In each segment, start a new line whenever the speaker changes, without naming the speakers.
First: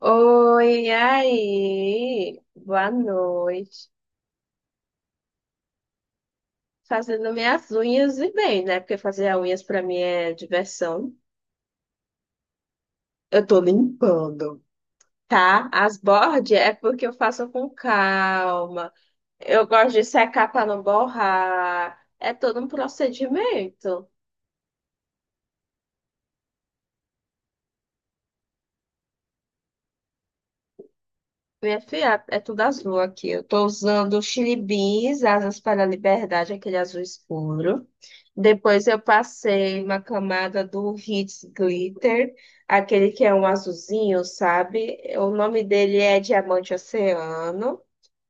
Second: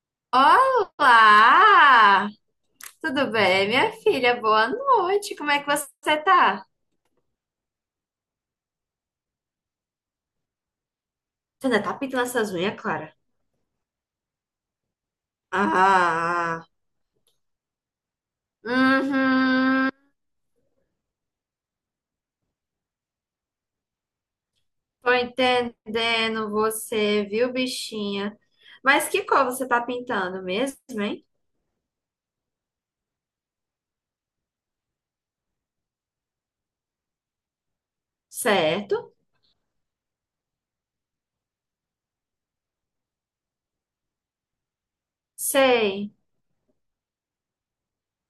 Oi, e
Olá!
aí? Boa
Tudo bem,
noite.
minha filha? Boa noite. Como é que você tá?
Fazendo minhas unhas e bem, né? Porque fazer as unhas pra mim é diversão.
Você ainda tá pintando essas unhas, Clara?
Eu tô limpando, tá? As bordes
Ah,
é porque eu faço com calma. Eu
uhum.
gosto de secar pra não borrar. É todo um procedimento.
Tô entendendo você, viu, bichinha? Mas que cor você tá pintando mesmo, hein?
Minha filha, é tudo azul aqui. Eu tô usando o Chili Beans, Asas para a Liberdade, aquele azul escuro. Depois eu
Certo?
passei uma camada do Hits Glitter, aquele que é um azulzinho, sabe? O nome dele
Sei.
é Diamante Oceano.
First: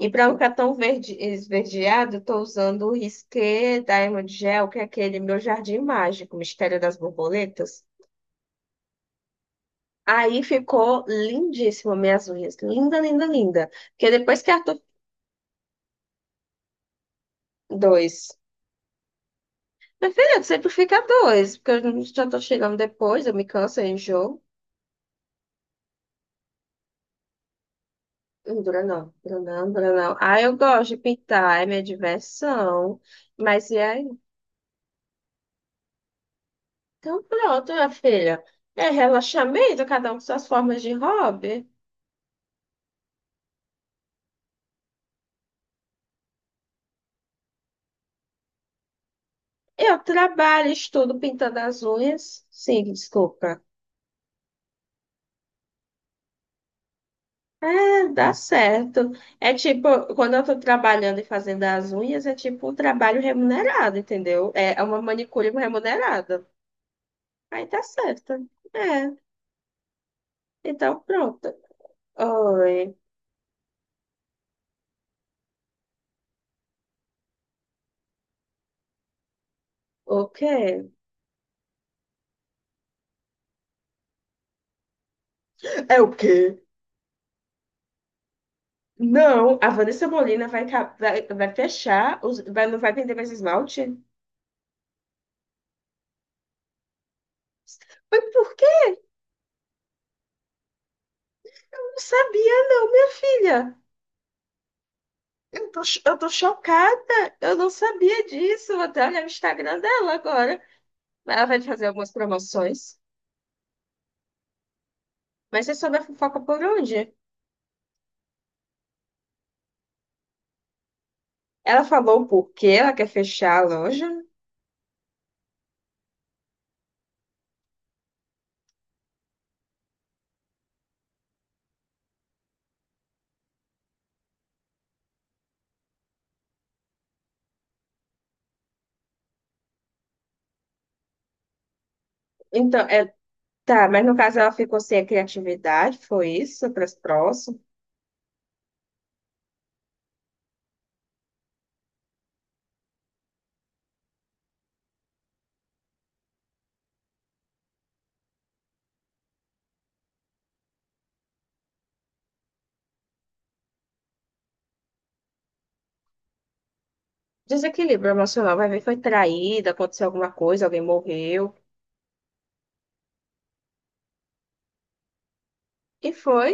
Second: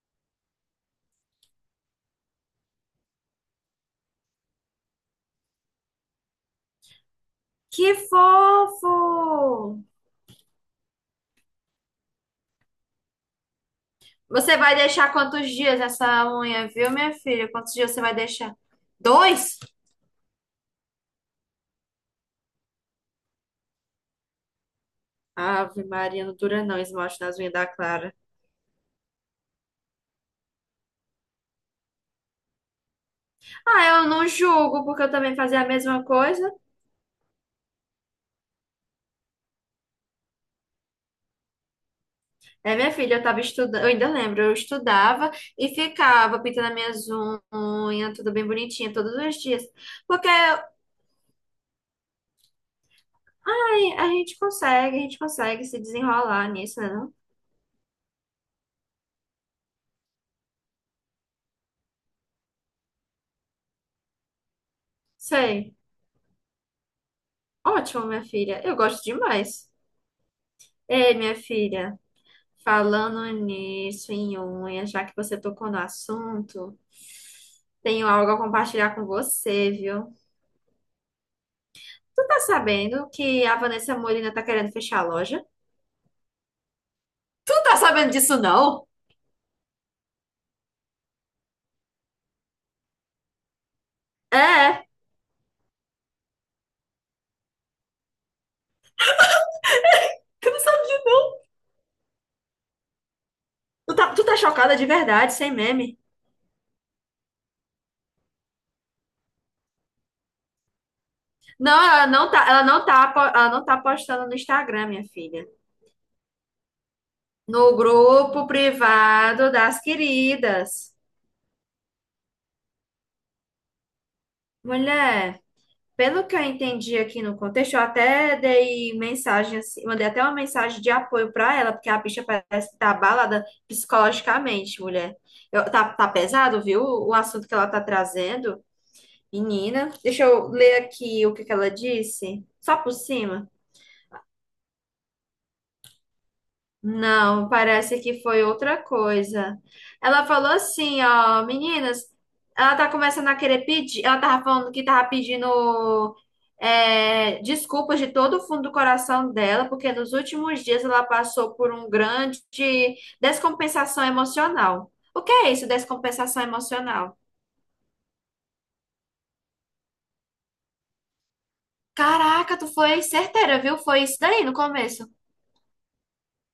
E para não ficar tão verde, esverdeado, estou usando o Risqué Diamond Gel, que é aquele meu jardim mágico, Mistério das Borboletas.
Que fofo!
Aí ficou lindíssimo minhas unhas. Linda, linda, linda. Porque depois que a
Você vai
Arthur...
deixar quantos dias essa unha, viu, minha filha? Quantos dias você vai
Dois.
deixar? Dois?
Meu filho, sempre fica dois, porque eu já estou chegando depois, eu me canso, eu enjoo.
Ave Maria, não dura não, esmalte nas unhas da Clara.
Dura não, dura não, dura não. Ah, eu gosto de pintar, é minha diversão. Mas e
Ah, eu
aí?
não julgo, porque eu também fazia a mesma coisa.
Então pronto, minha filha. É relaxamento, cada um com suas formas de hobby.
É, minha filha, eu tava estudando, eu ainda lembro, eu estudava e ficava pintando as minhas unhas, tudo bem bonitinha, todos os dias.
Eu
Porque aí,
trabalho, estudo pintando as unhas. Sim, desculpa.
a gente consegue se desenrolar nisso, né? Não?
É, dá certo. É tipo, quando eu tô trabalhando e fazendo as unhas, é tipo um trabalho remunerado, entendeu? É uma manicure
Sei.
remunerada. Aí tá
Ótimo, minha
certo.
filha. Eu gosto
É,
demais.
então
Ei, minha
pronto.
filha,
Oi,
falando nisso, em unha, já que você tocou no assunto, tenho algo a compartilhar com você, viu?
o quê?
Tu tá sabendo que a Vanessa Molina tá querendo fechar a loja?
É o quê?
Tu tá sabendo disso, não?
Não, a Vanessa Molina vai fechar, não vai vender mais esmalte?
É, é.
Mas por que? Eu
Eu não sabia.
não sabia, não, minha filha.
Tu tá, tu tá chocada de verdade, sem
Eu tô,
meme.
cho- eu tô chocada. Eu não sabia disso. Vou até olhar o Instagram dela agora. Ela vai
Não,
fazer algumas
ela não
promoções.
tá, po- ela não tá postando no Instagram, minha filha.
Mas você soube a fofoca por onde?
No grupo privado das queridas.
Ela falou o porquê ela quer fechar a loja.
Mulher. Pelo que eu entendi aqui no contexto, eu até dei mensagem, assim, mandei até uma mensagem de apoio pra ela, porque a bicha parece que tá abalada psicologicamente, mulher. Eu- tá, tá pesado, viu? O assunto que ela tá trazendo, menina. Deixa eu ler aqui o que que ela disse, só
Então,
por
é,
cima.
tá, mas no caso ela ficou sem a criatividade, foi isso, para as
Não, parece que foi outra coisa. Ela falou assim, ó, meninas, ela tá começando a querer pedir, ela tava falando que tava pedindo desculpas de todo o fundo do coração dela, porque nos últimos dias ela passou por um grande descompensação emocional. O que é isso, descompensação emocional?
Desequilíbrio emocional, vai ver, foi traída, aconteceu alguma coisa, alguém morreu.
Caraca, tu foi certeira, viu? Foi isso daí no começo.
E foi.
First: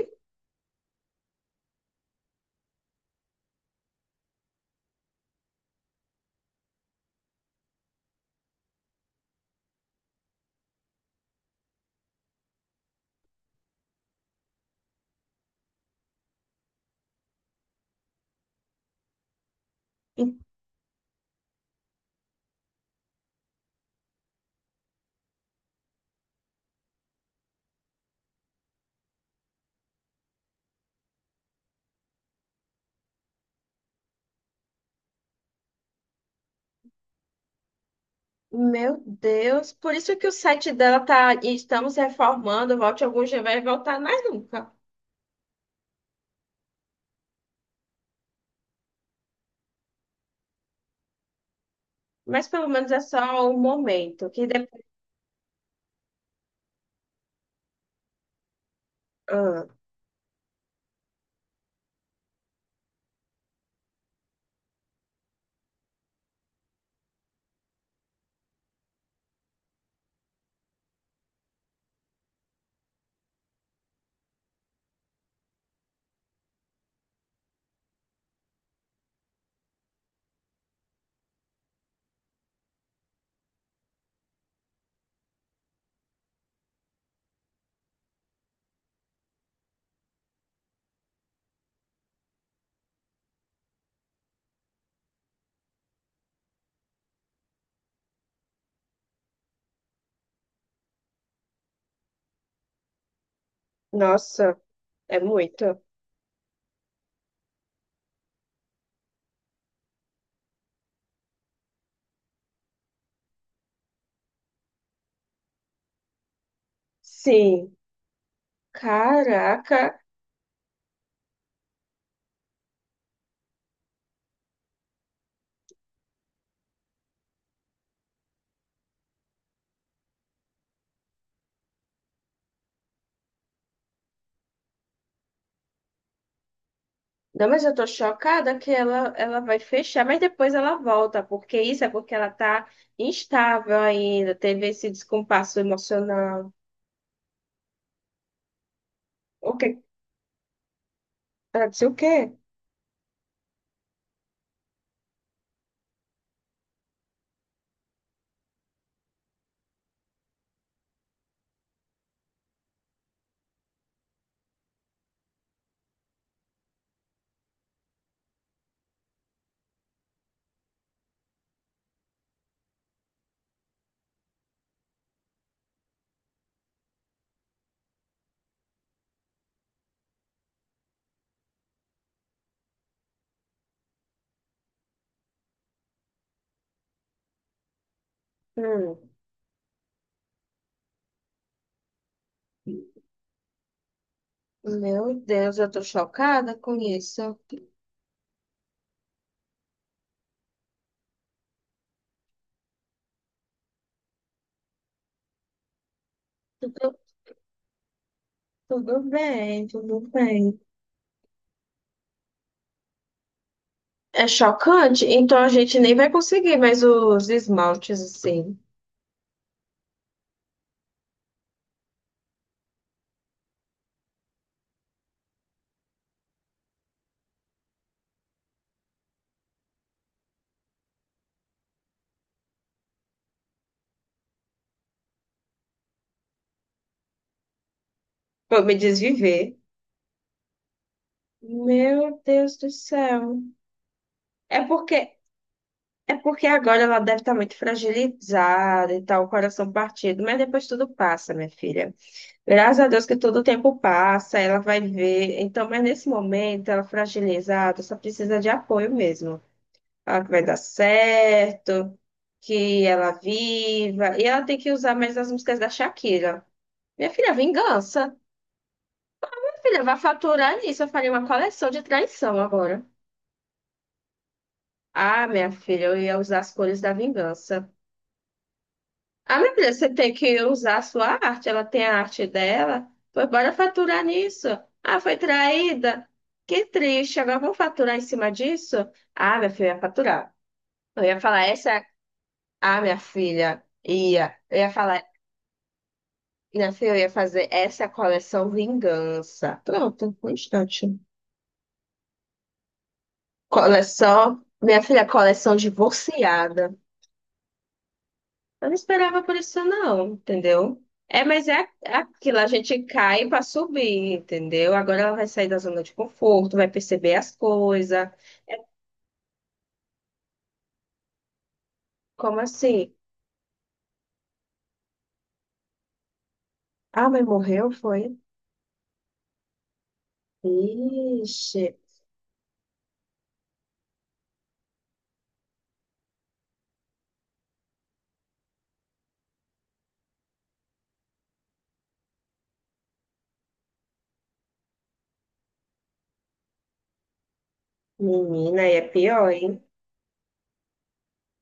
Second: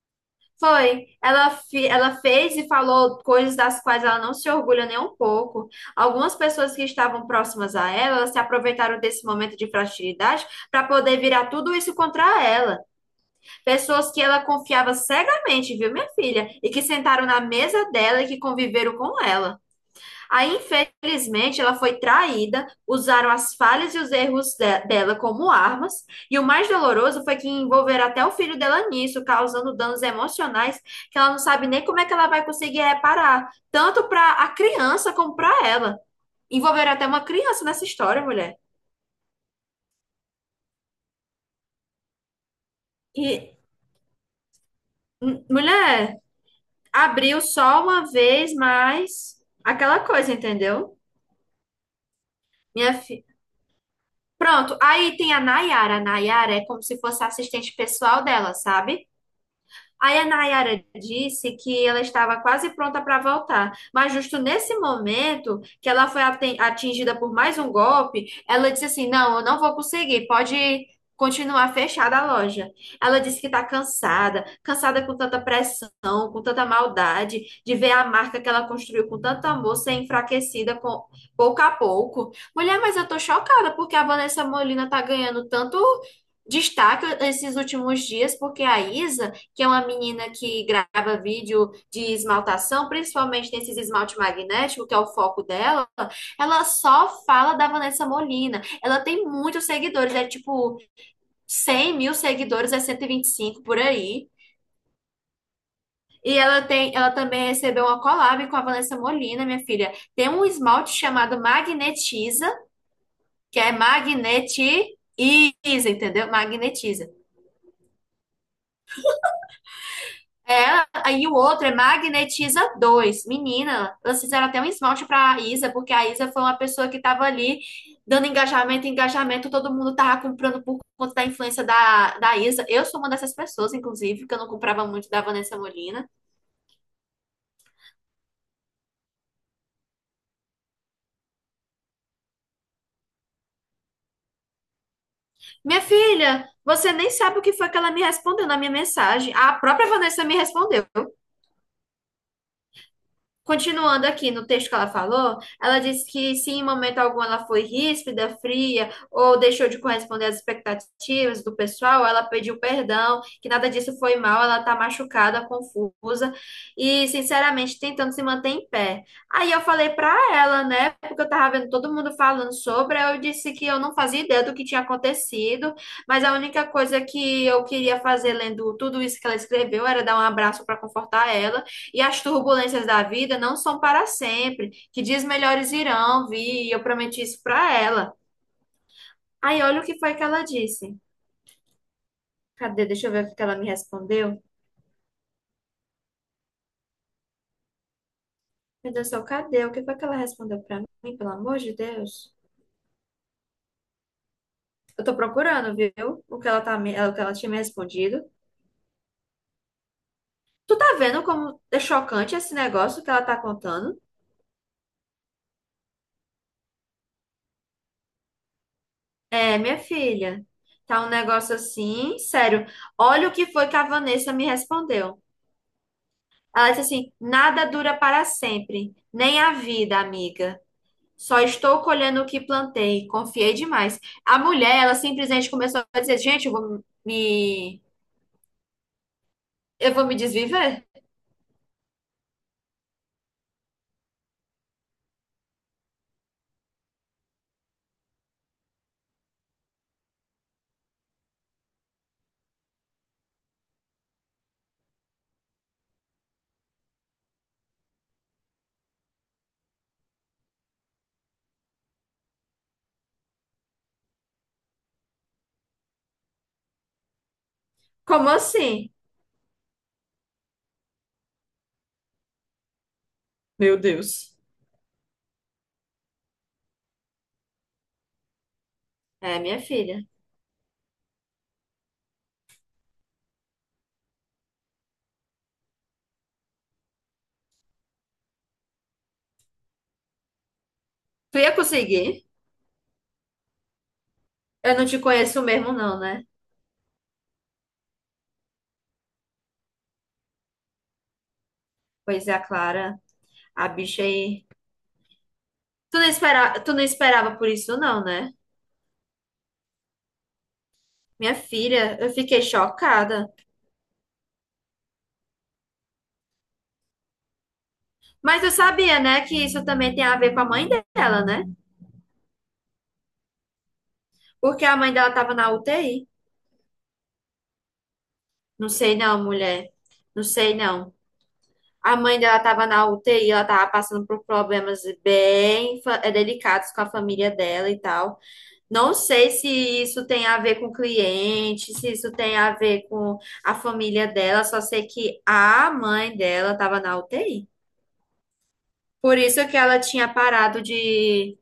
Foi. Ela, fi- ela fez e falou coisas das quais ela não se orgulha nem um pouco. Algumas pessoas que estavam próximas a ela, elas se aproveitaram desse momento de fragilidade para poder virar tudo isso contra ela. Pessoas que ela confiava cegamente, viu, minha filha? E que sentaram na mesa dela e que conviveram com ela.
E-
Aí, infelizmente, ela foi traída, usaram as falhas e os erros de- dela como armas, e o mais doloroso foi que envolveram até o filho dela nisso, causando danos emocionais que ela não sabe nem como é que ela vai conseguir reparar, tanto para a criança como para ela. Envolveram até uma criança nessa história, mulher.
Meu Deus, por isso que o site dela tá. E estamos reformando, volte algum dia, vai
E,
voltar mais nunca.
m- mulher, abriu só uma vez, mas aquela coisa, entendeu?
Mas pelo menos
Minha
é
fi...
só um momento. Que
Pronto,
depois...
aí tem a Nayara. A Nayara é como se fosse a assistente pessoal dela, sabe? Aí a Nayara disse que ela estava quase pronta para voltar, mas justo nesse momento que ela foi aten- atingida por mais um golpe, ela disse assim: Não, eu não vou conseguir, pode continuar fechada a loja. Ela disse que está cansada, cansada com tanta pressão, com tanta maldade, de ver a marca que ela construiu com tanto amor ser enfraquecida com, pouco a pouco. Mulher, mas eu tô chocada porque a Vanessa Molina tá ganhando tanto destaque esses últimos dias, porque a Isa que é uma menina que grava vídeo de esmaltação, principalmente nesses esmalte magnético, que é o foco dela, ela só fala da Vanessa Molina. Ela tem muitos seguidores, é tipo 100 mil seguidores, é 125 por aí.
Nossa, é muito.
E ela tem, ela também recebeu uma collab com a Vanessa Molina, minha filha. Tem um esmalte chamado Magnetiza, que é magnetiza, entendeu? Magnetiza.
Sim. Caraca.
É, aí o outro é Magnetiza dois, menina, elas fizeram até um esmalte pra Isa, porque a Isa foi uma pessoa que tava ali dando engajamento, engajamento, todo mundo tava comprando por conta da influência da Isa. Eu sou uma dessas pessoas, inclusive, que eu não comprava muito da Vanessa Molina.
Não, mas eu tô chocada que ela vai fechar, mas depois ela volta, porque isso é porque ela tá instável ainda, teve esse descompasso
Minha filha,
emocional.
você nem sabe o que foi que ela me respondeu na minha mensagem.
O
A
quê?
própria Vanessa me respondeu.
Ela disse o quê?
Continuando aqui no texto que ela falou, ela disse que se em momento algum ela foi ríspida, fria ou deixou de corresponder às expectativas do pessoal, ela pediu perdão, que nada disso foi mal, ela está machucada, confusa e, sinceramente, tentando se manter em pé. Aí eu falei para ela, né, porque eu tava vendo todo mundo falando sobre, aí eu disse que eu não fazia ideia do que tinha acontecido, mas a única coisa que eu queria fazer lendo tudo isso que ela escreveu era dar um abraço para confortar ela e as turbulências da vida não são para sempre, que dias melhores irão vir, e eu prometi isso para ela.
Hum.
Aí olha o que foi que ela disse. Cadê? Deixa eu ver o que ela me respondeu.
Meu Deus, eu tô chocada com isso.
Meu Deus do céu, cadê? O que foi que ela respondeu para mim, pelo amor de Deus? Eu tô procurando, viu? O que ela tá,
Tudo,
me- o que ela tinha me respondido.
tudo bem, tudo bem.
Tu tá vendo como é chocante esse negócio que ela tá contando?
É chocante, então a gente nem vai conseguir mais os esmaltes assim.
É, minha filha, tá um negócio assim, sério. Olha o que foi que a Vanessa me respondeu. Ela disse assim: nada dura para sempre, nem a vida, amiga. Só estou colhendo o que plantei. Confiei demais. A mulher, ela simplesmente começou a dizer: gente,
Vou me desviver.
eu vou me desviver?
Meu Deus do céu. É porque É porque agora ela deve estar muito fragilizada e tal, o coração partido, mas depois tudo passa, minha filha. Graças a Deus que todo o tempo passa, ela vai ver. Então, mas nesse momento, ela fragilizada, só precisa de apoio mesmo. Ela que vai dar certo, que ela viva. E ela tem que usar mais as músicas da Shakira. Minha filha, vingança.
Como assim?
Minha filha, vai faturar nisso. Eu faria uma coleção de traição agora.
Meu Deus.
Ah, minha filha, eu ia usar as cores da vingança. Ah,
É,
minha
minha
filha, você
filha.
tem que usar a sua arte, ela tem a arte dela. Pois bora faturar nisso. Ah, foi traída. Que triste, agora vamos faturar em cima disso? Ah, minha filha, eu ia faturar. Eu ia
Tu
falar
ia
essa.
conseguir?
Ah, minha filha, ia. Eu ia
Eu não te
falar,
conheço mesmo, não, né?
minha filha, eu ia fazer essa coleção Vingança. Pronto, um instante.
Pois é, a Clara, a bicha
Coleção,
aí.
minha filha, coleção
Tu não espera... tu
divorciada.
não esperava por isso, não, né?
Eu não esperava por isso, não, entendeu? É,
Minha
mas é
filha, eu
aquilo,
fiquei
a gente cai
chocada.
para subir, entendeu? Agora ela vai sair da zona de conforto, vai perceber as coisas.
Mas eu
É
sabia, né, que isso também tem a ver com a mãe dela, né?
como assim?
Porque a mãe dela estava na UTI.
Ah, mas morreu, foi?
Não sei não, mulher. Não sei não.
Ixi,
A mãe dela estava na UTI, ela tava passando por problemas bem fa- delicados com a família dela e tal. Não sei se isso tem a ver com o cliente, se isso tem a ver com a família dela, só sei que a mãe dela estava na UTI.
menina, aí é
Por
pior,
isso que
hein?
ela tinha parado de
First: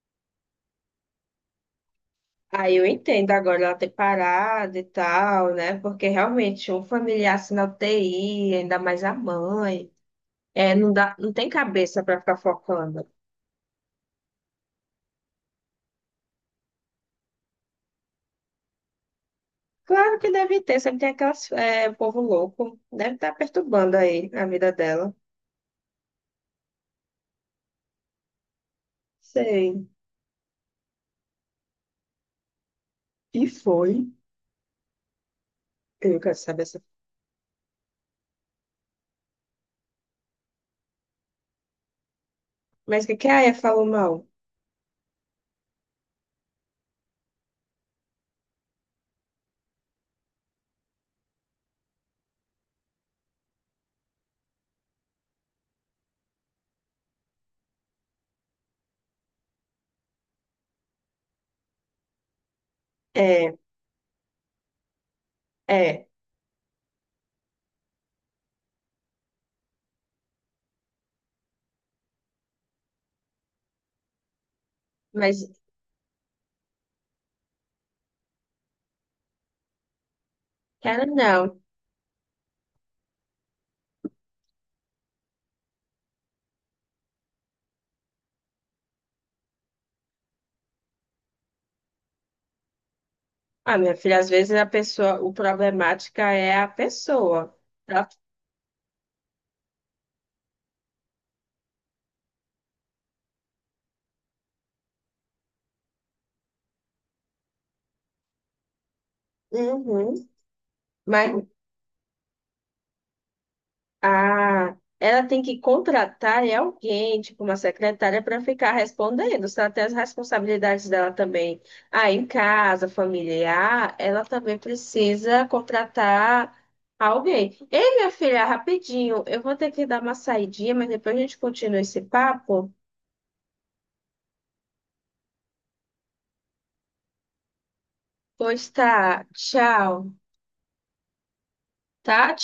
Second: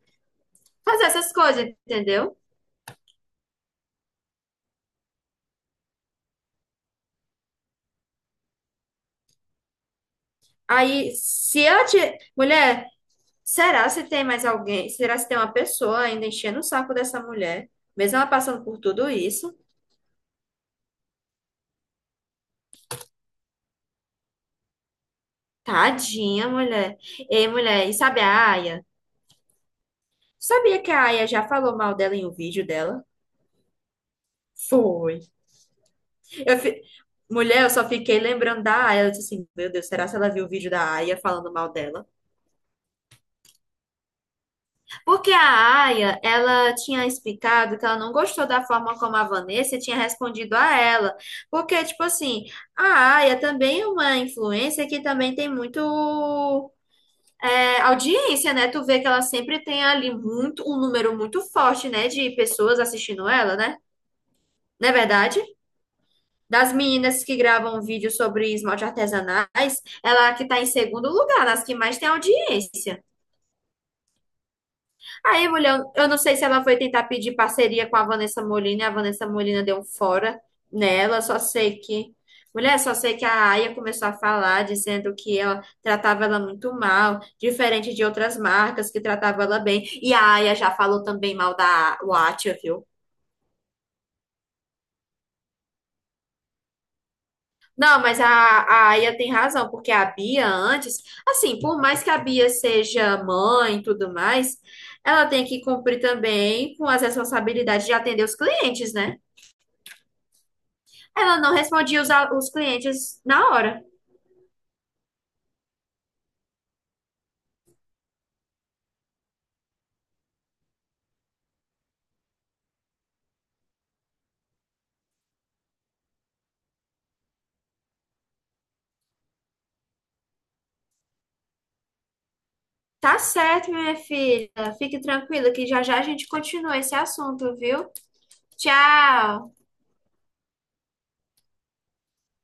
fazer essas coisas, entendeu?
Aí eu entendo agora ela ter parado e tal, né? Porque realmente um familiar assim na UTI, ainda mais a mãe, é, não
Aí,
dá, não tem
se ela
cabeça
tinha.
para ficar
Mulher,
focando.
será se tem mais alguém? Será se tem uma pessoa ainda enchendo o saco dessa mulher? Mesmo ela passando por tudo isso?
Claro que deve ter, sempre tem povo louco. Deve estar perturbando aí a vida dela.
Tadinha, mulher. Ei, mulher, e sabe a Aya?
Sei.
Sabia que a Aya já falou mal dela em um vídeo dela?
E foi.
Foi.
Eu quero
Eu
saber essa.
fi- mulher, eu só fiquei lembrando da Aya. Eu disse assim, meu Deus, será se ela viu o vídeo da Aya falando mal dela?
Mas o que que a Aya falou mal?
Porque a Aya, ela tinha explicado que ela não gostou da forma como a Vanessa tinha respondido a ela. Porque, tipo assim, a Aya também é uma influência que também tem muito audiência, né? Tu vê que ela sempre tem ali muito, um número muito forte, né, de pessoas assistindo
É,
ela, né? Não é verdade?
é.
Das meninas que gravam vídeos sobre esmalte artesanais, ela é a que tá em segundo lugar, nas que mais tem audiência. Aí,
Mas,
mulher, eu não sei se ela foi tentar pedir parceria com a Vanessa Molina, e a Vanessa Molina deu um fora
cara,
nela, só
não.
sei que. Mulher, só sei que a Aya começou a falar, dizendo que ela tratava ela muito mal, diferente de outras marcas que tratavam ela bem. E a Aya já falou também mal da Watcha, viu?
Ah, minha filha, às vezes a pessoa, o problemática é a pessoa.
Não,
Tá?
mas a Aya tem razão, porque a Bia antes, assim, por mais que a Bia seja mãe e tudo mais, ela tem que cumprir também com as responsabilidades de atender os clientes, né?
Uhum. Mas
Ela não respondia os, al- os clientes na hora.
ah, ela tem que contratar é alguém, tipo uma secretária, para ficar respondendo. Se ela tem as responsabilidades dela também, ah, em casa, familiar, ela também precisa contratar alguém. Ei, minha filha, rapidinho, eu vou ter que dar uma saidinha, mas depois a gente continua esse papo.
Tá certo, minha filha. Fique tranquila que já já a gente continua esse assunto, viu?
Pois tá,
Tchau!
tchau. Tá?